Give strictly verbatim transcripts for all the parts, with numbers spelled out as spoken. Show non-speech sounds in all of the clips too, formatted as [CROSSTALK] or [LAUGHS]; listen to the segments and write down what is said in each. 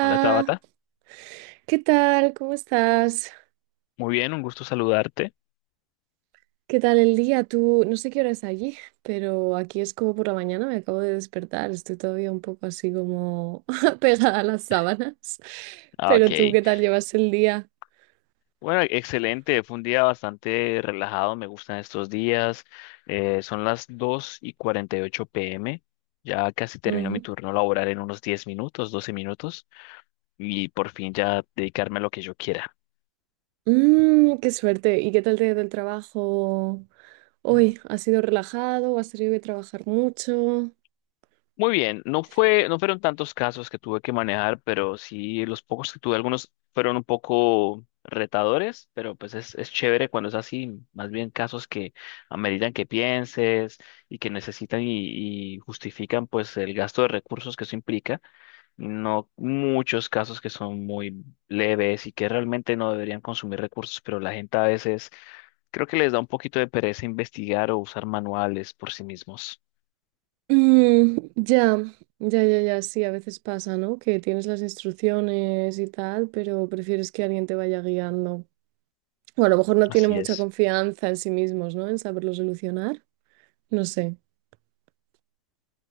Hola Tabata, ¿qué tal? ¿Cómo estás? muy bien, un gusto saludarte. ¿Qué tal el día? Tú, no sé qué hora es allí, pero aquí es como por la mañana, me acabo de despertar, estoy todavía un poco así como [LAUGHS] pegada a las sábanas. Ah, ok, Pero tú, ¿qué tal llevas el día? bueno, excelente, fue un día bastante relajado, me gustan estos días. Eh, son dos y cuarenta y ocho p m, ya casi termino mi Ujú. turno laboral en unos diez minutos, doce minutos, y por fin ya dedicarme a lo que yo quiera. Mm, qué suerte. ¿Y qué tal te ha ido el trabajo hoy? ¿Has sido relajado o has tenido que trabajar mucho? Muy bien, no fue, no fueron tantos casos que tuve que manejar, pero sí los pocos que tuve, algunos fueron un poco retadores, pero pues es, es chévere cuando es así, más bien casos que ameritan que pienses y que necesitan y, y justifican pues el gasto de recursos que eso implica, no muchos casos que son muy leves y que realmente no deberían consumir recursos, pero la gente a veces creo que les da un poquito de pereza investigar o usar manuales por sí mismos. Mm, ya, ya, ya, ya, sí, a veces pasa, ¿no? Que tienes las instrucciones y tal, pero prefieres que alguien te vaya guiando. O a lo mejor no tienen Así mucha es. confianza en sí mismos, ¿no? En saberlo solucionar. No sé.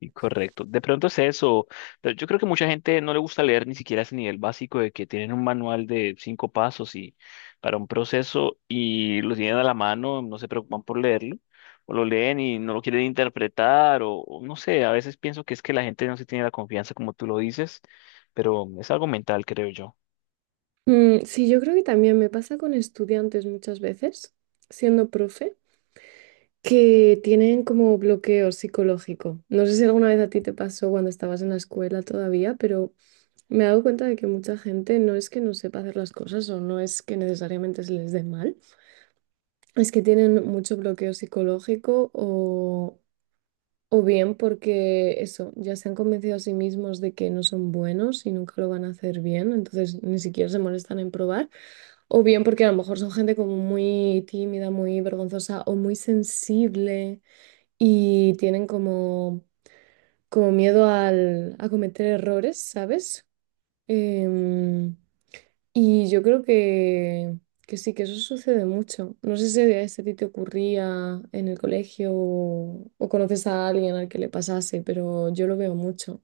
Y correcto. De pronto es eso, pero yo creo que mucha gente no le gusta leer ni siquiera ese nivel básico de que tienen un manual de cinco pasos y para un proceso y lo tienen a la mano, no se preocupan por leerlo, o lo leen y no lo quieren interpretar, o, o no sé, a veces pienso que es que la gente no se tiene la confianza como tú lo dices, pero es algo mental, creo yo. Mm, sí, yo creo que también me pasa con estudiantes muchas veces, siendo profe, que tienen como bloqueo psicológico. No sé si alguna vez a ti te pasó cuando estabas en la escuela todavía, pero me he dado cuenta de que mucha gente no es que no sepa hacer las cosas o no es que necesariamente se les dé mal. Es que tienen mucho bloqueo psicológico o, o bien porque eso, ya se han convencido a sí mismos de que no son buenos y nunca lo van a hacer bien, entonces ni siquiera se molestan en probar, o bien porque a lo mejor son gente como muy tímida, muy vergonzosa o muy sensible y tienen como, como miedo al, a cometer errores, ¿sabes? Em, y yo creo que, que sí, que eso sucede mucho. No sé si a si a ti te ocurría en el colegio o, o conoces a alguien al que le pasase, pero yo lo veo mucho,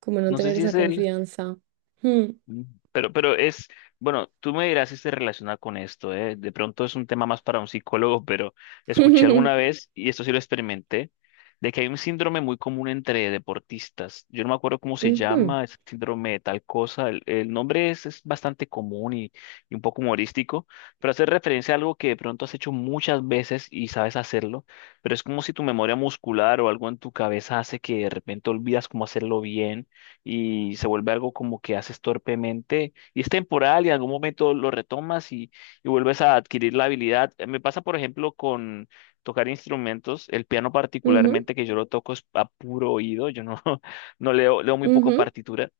como no No sé tener si esa es el... confianza. Hmm. Mm. Pero, pero es, bueno, tú me dirás si se relaciona con esto, ¿eh? De pronto es un tema más para un psicólogo, pero escuché alguna [LAUGHS] vez, y esto sí lo experimenté, de que hay un síndrome muy común entre deportistas. Yo no me acuerdo cómo se Ujú, llama, es síndrome de tal cosa. El, el nombre es, es bastante común y, y un poco humorístico, pero hace referencia a algo que de pronto has hecho muchas veces y sabes hacerlo, pero es como si tu memoria muscular o algo en tu cabeza hace que de repente olvidas cómo hacerlo bien y se vuelve algo como que haces torpemente y es temporal y en algún momento lo retomas y, y vuelves a adquirir la habilidad. Eh, Me pasa, por ejemplo, con tocar instrumentos, el piano ujú, particularmente que yo lo toco es a puro oído, yo no, [LAUGHS] no leo, leo muy poco ujú, partitura.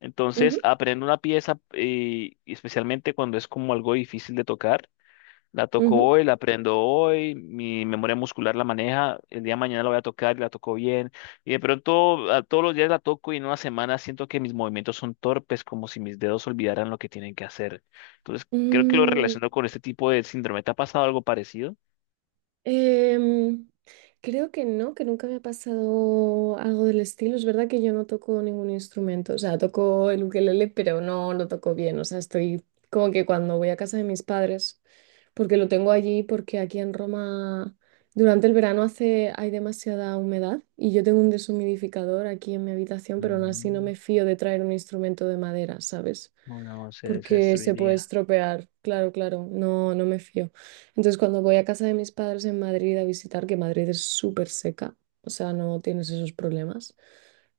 Entonces ujú, aprendo una pieza eh, y especialmente cuando es como algo difícil de tocar la toco ujú. hoy, la aprendo hoy, mi memoria muscular la maneja, el día de mañana la voy a tocar y la toco bien. Y de pronto a todos los días la toco y en una semana siento que mis movimientos son torpes, como si mis dedos olvidaran lo que tienen que hacer. Entonces, creo que lo Mm, relaciono con este tipo de síndrome. ¿Te ha pasado algo parecido? Em, creo que no, que nunca me ha pasado algo del estilo. Es verdad que yo no toco ningún instrumento, o sea, toco el ukelele, pero no lo toco bien. O sea, estoy como que cuando voy a casa de mis padres, porque lo tengo allí, porque aquí en Roma durante el verano hace, hay demasiada humedad y yo tengo un deshumidificador aquí en mi habitación, pero aún así no Mm, me fío de traer un instrumento de madera, ¿sabes? Bueno, se, se Porque se puede destruiría. estropear. Claro, claro, no, no me fío. Entonces, cuando voy a casa de mis padres en Madrid a visitar, que Madrid es súper seca, o sea, no tienes esos problemas,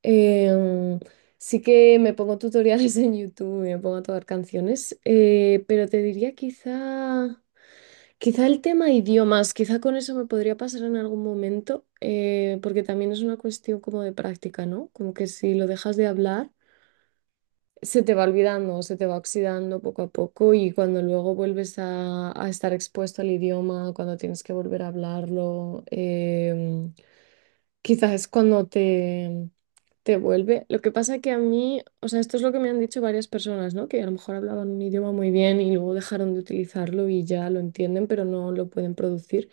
em, sí que me pongo tutoriales [LAUGHS] en YouTube y me pongo a tocar canciones, eh, pero te diría quizá, quizá el tema idiomas, quizá con eso me podría pasar en algún momento, eh, porque también es una cuestión como de práctica, ¿no? Como que si lo dejas de hablar se te va olvidando, se te va oxidando poco a poco y cuando luego vuelves a, a estar expuesto al idioma, cuando tienes que volver a hablarlo, em, quizás es cuando te, te vuelve. Lo que pasa que a mí, o sea, esto es lo que me han dicho varias personas, ¿no? Que a lo mejor hablaban un idioma muy bien y luego dejaron de utilizarlo y ya lo entienden, pero no lo pueden producir.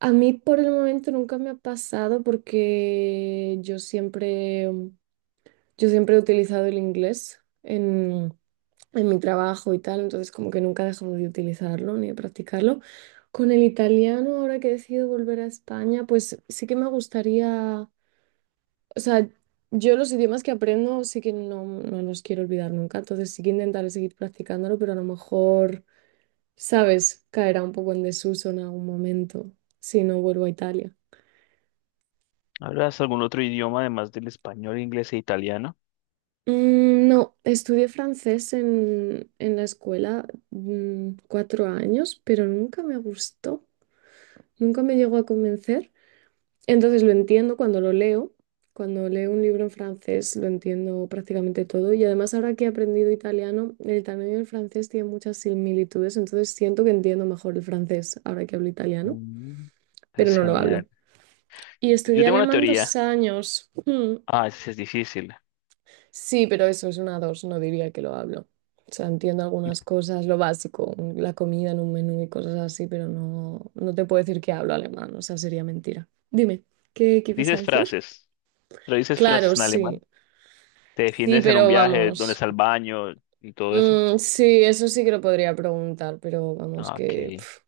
A mí por el momento nunca me ha pasado porque yo siempre, yo siempre he utilizado el inglés en, en mi trabajo y tal, entonces como que nunca he dejado de utilizarlo ni de practicarlo. Con el italiano, ahora que he decidido volver a España, pues sí que me gustaría, o sea, yo los idiomas que aprendo sí que no, no los quiero olvidar nunca, entonces sí que intentaré seguir practicándolo, pero a lo mejor, sabes, caerá un poco en desuso en algún momento si no vuelvo a Italia. ¿Hablas algún otro idioma además del español, inglés e italiano? Mm, No, estudié francés en, en la escuela mm, cuatro años, pero nunca me gustó, nunca me llegó a convencer. Entonces lo entiendo cuando lo leo, cuando leo un libro en francés lo entiendo prácticamente todo y además ahora que he aprendido italiano, el italiano y el francés tienen muchas similitudes, entonces siento que entiendo mejor el francés ahora que hablo italiano, Mm, Eso pero es no lo hablo. genial. Y Yo estudié tengo una alemán teoría. dos años. Mm. Ah, es, es difícil. Sí, pero eso es una dos, no diría que lo hablo. O sea, entiendo algunas cosas, lo básico, un- la comida en un menú y cosas así, pero no, no te puedo decir que hablo alemán, o sea, sería mentira. Dime, ¿qué, qué ibas a Dices decir? frases. Pero dices Claro, frases en sí. alemán. Te Sí, defiendes en un pero viaje, dónde vamos. está el baño y todo eso. Mm, sí, eso sí que lo podría preguntar, pero vamos Ah, que ok. pf,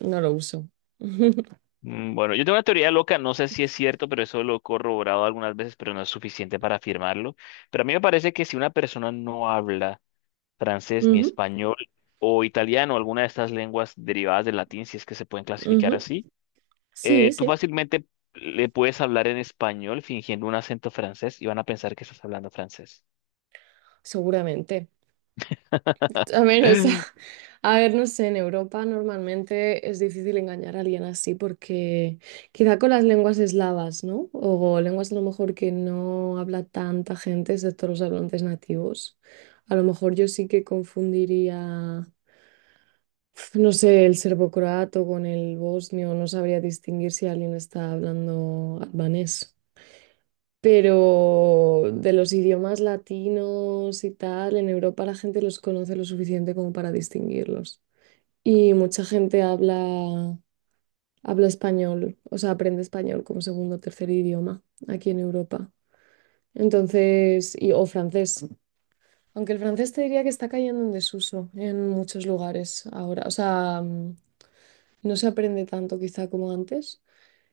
no lo uso. [LAUGHS] Mm, Bueno, yo tengo una teoría loca, no sé si es cierto, pero eso lo he corroborado algunas veces, pero no es suficiente para afirmarlo. Pero a mí me parece que si una persona no habla francés ni Ujú, español o italiano, alguna de estas lenguas derivadas del latín, si es que se pueden clasificar ujú. así, Sí, eh, tú sí, fácilmente le puedes hablar en español fingiendo un acento francés y van a pensar que estás hablando francés. seguramente. A [LAUGHS] ver, o sea, [LAUGHS] a ver, no sé, en Europa normalmente es difícil engañar a alguien así porque quizá con las lenguas eslavas, ¿no? O lenguas a lo mejor que no habla tanta gente, excepto los hablantes nativos. A lo mejor yo sí que confundiría. No sé, el serbocroato con el bosnio, no sabría distinguir si alguien está hablando albanés. Pero de los idiomas latinos y tal, en Europa la gente los conoce lo suficiente como para distinguirlos. Y mucha gente habla, habla español, o sea, aprende español como segundo o tercer idioma aquí en Europa. Entonces, y, o francés. Aunque el francés te diría que está cayendo en desuso en muchos lugares ahora. O sea, mm, no se aprende tanto quizá como antes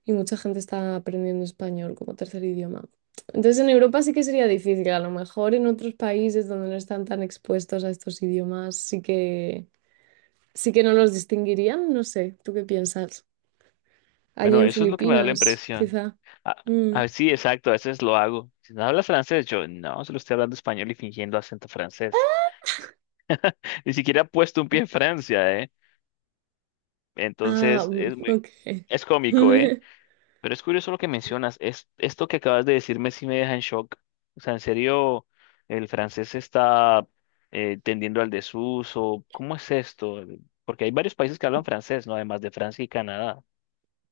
y mucha gente está aprendiendo español como tercer idioma. Entonces en Europa sí que sería difícil, a lo mejor en otros países donde no están tan expuestos a estos idiomas sí que sí que no los distinguirían, no sé, ¿tú qué piensas? Allí Bueno, en eso es lo que me da la Filipinas, impresión. quizá. Ah, Mm. ah, sí, exacto, a veces lo hago. Si no hablas francés, yo no, solo estoy hablando español y fingiendo acento francés. [LAUGHS] Ni siquiera he puesto un pie en Francia, ¿eh? Ah, Entonces mm, es muy, ok. es cómico, ¿eh? [LAUGHS] Pero es curioso lo que mencionas. Es, esto que acabas de decirme sí me deja en shock. O sea, en serio, el francés está eh, tendiendo al desuso. ¿Cómo es esto? Porque hay varios países que hablan francés, ¿no? Además de Francia y Canadá.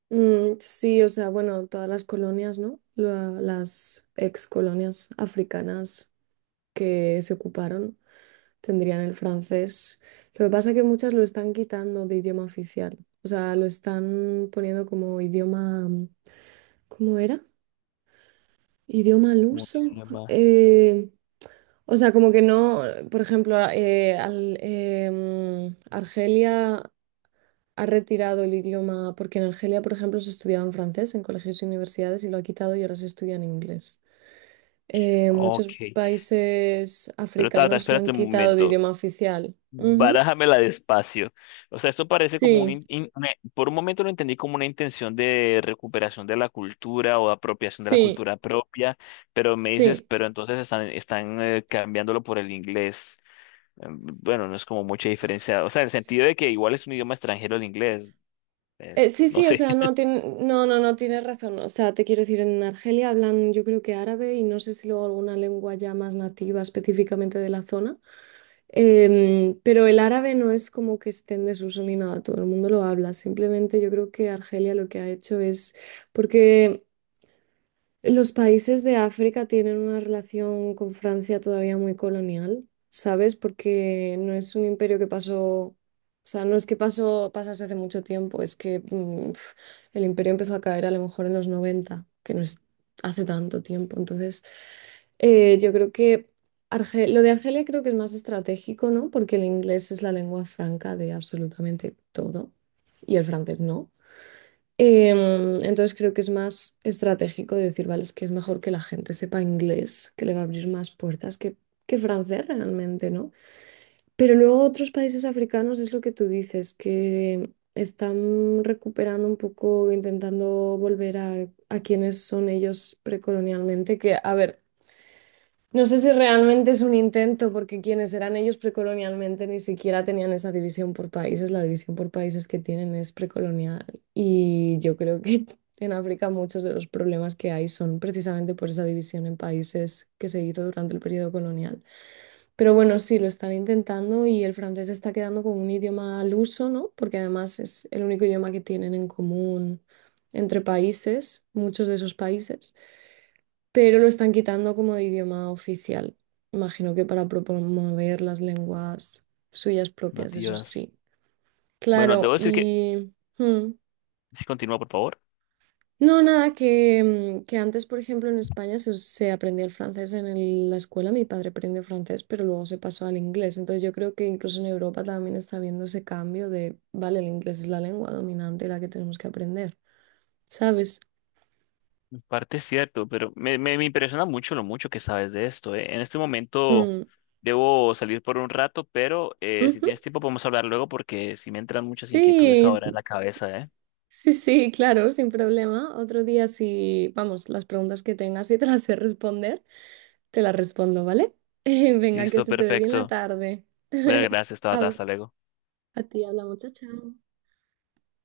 Mm, sí, o sea, bueno, todas las colonias, ¿no? La- las ex colonias africanas que se ocuparon tendrían el francés. Lo que pasa es que muchas lo están quitando de idioma oficial. O sea, lo están poniendo como idioma, ¿cómo era? Idioma al Como un uso. idioma. Eh, o sea, como que no, por ejemplo, a- eh, al- em, Argelia ha retirado el idioma, porque en Argelia, por ejemplo, se estudiaba en francés en colegios y universidades y lo ha quitado y ahora se estudia en inglés. Eh, muchos Ok. países Pero Tata, africanos lo han espérate un quitado de momento. idioma oficial. Ujú. Barájamela despacio. O sea, esto parece como un... Sí. in- in- una- por un momento lo entendí como una intención de recuperación de la cultura o apropiación de la Sí, cultura propia, pero me dices, sí. pero entonces están, están eh, cambiándolo por el inglés. Eh, Bueno, no es como mucha diferencia. O sea, en el sentido de que igual es un idioma extranjero el inglés. Eh, Eh, sí, no sí, o sé, sea, no, [LAUGHS] tiene, no, no, no tienes razón. O sea, te quiero decir, en Argelia hablan yo creo que árabe y no sé si luego alguna lengua ya más nativa específicamente de la zona. Em, pero el árabe no es como que esté en desuso ni nada, todo el mundo lo habla. Simplemente yo creo que Argelia lo que ha hecho es porque los países de África tienen una relación con Francia todavía muy colonial, ¿sabes? Porque no es un imperio que pasó, o sea, no es que pasó, pasase hace mucho tiempo, es que mm, pf, el imperio empezó a caer a lo mejor en los noventa, que no es hace tanto tiempo. Entonces, eh, yo creo que Arge- lo de Argelia creo que es más estratégico, ¿no? Porque el inglés es la lengua franca de absolutamente todo y el francés no. Em, entonces creo que es más estratégico de decir, vale, es que es mejor que la gente sepa inglés, que le va a abrir más puertas que, que francés realmente, ¿no? Pero luego otros países africanos es lo que tú dices, que están recuperando un poco, intentando volver a, a quienes son ellos precolonialmente, que a ver, no sé si realmente es un intento, porque quienes eran ellos precolonialmente ni siquiera tenían esa división por países. La división por países que tienen es precolonial. Y yo creo que [LAUGHS] en África muchos de los problemas que hay son precisamente por esa división en países que se hizo durante el periodo colonial. Pero bueno, sí, lo están intentando y el francés está quedando como un idioma al uso, ¿no? Porque además es el único idioma que tienen en común entre países, muchos de esos países, pero lo están quitando como de idioma oficial. Imagino que para promover las lenguas suyas propias, eso nativas. sí. Bueno, Claro, debo decir que... y hmm. si continúa, por favor. No, nada, que, mm, que antes, por ejemplo, en España se, us- se aprendía el francés en el- la escuela, mi padre aprendió francés, pero luego se pasó al inglés. Entonces yo creo que incluso en Europa también está habiendo ese cambio de, vale, el inglés es la lengua dominante, la que tenemos que aprender, ¿sabes? Parte es cierto, pero me, me, me impresiona mucho lo mucho que sabes de esto, ¿eh? En este momento Mm, debo salir por un rato, pero eh, si ujú. tienes tiempo podemos hablar luego porque si me entran muchas inquietudes Sí, ahora en la cabeza, ¿eh? sí, sí, claro, sin problema. Otro día, si, vamos, las preguntas que tengas y te las sé responder, te las respondo, ¿vale? [LAUGHS] Venga, que Listo, se te dé bien la perfecto. tarde. Bueno, [LAUGHS] gracias, Tabata, Habla- hasta luego. A ti, habla muchacha.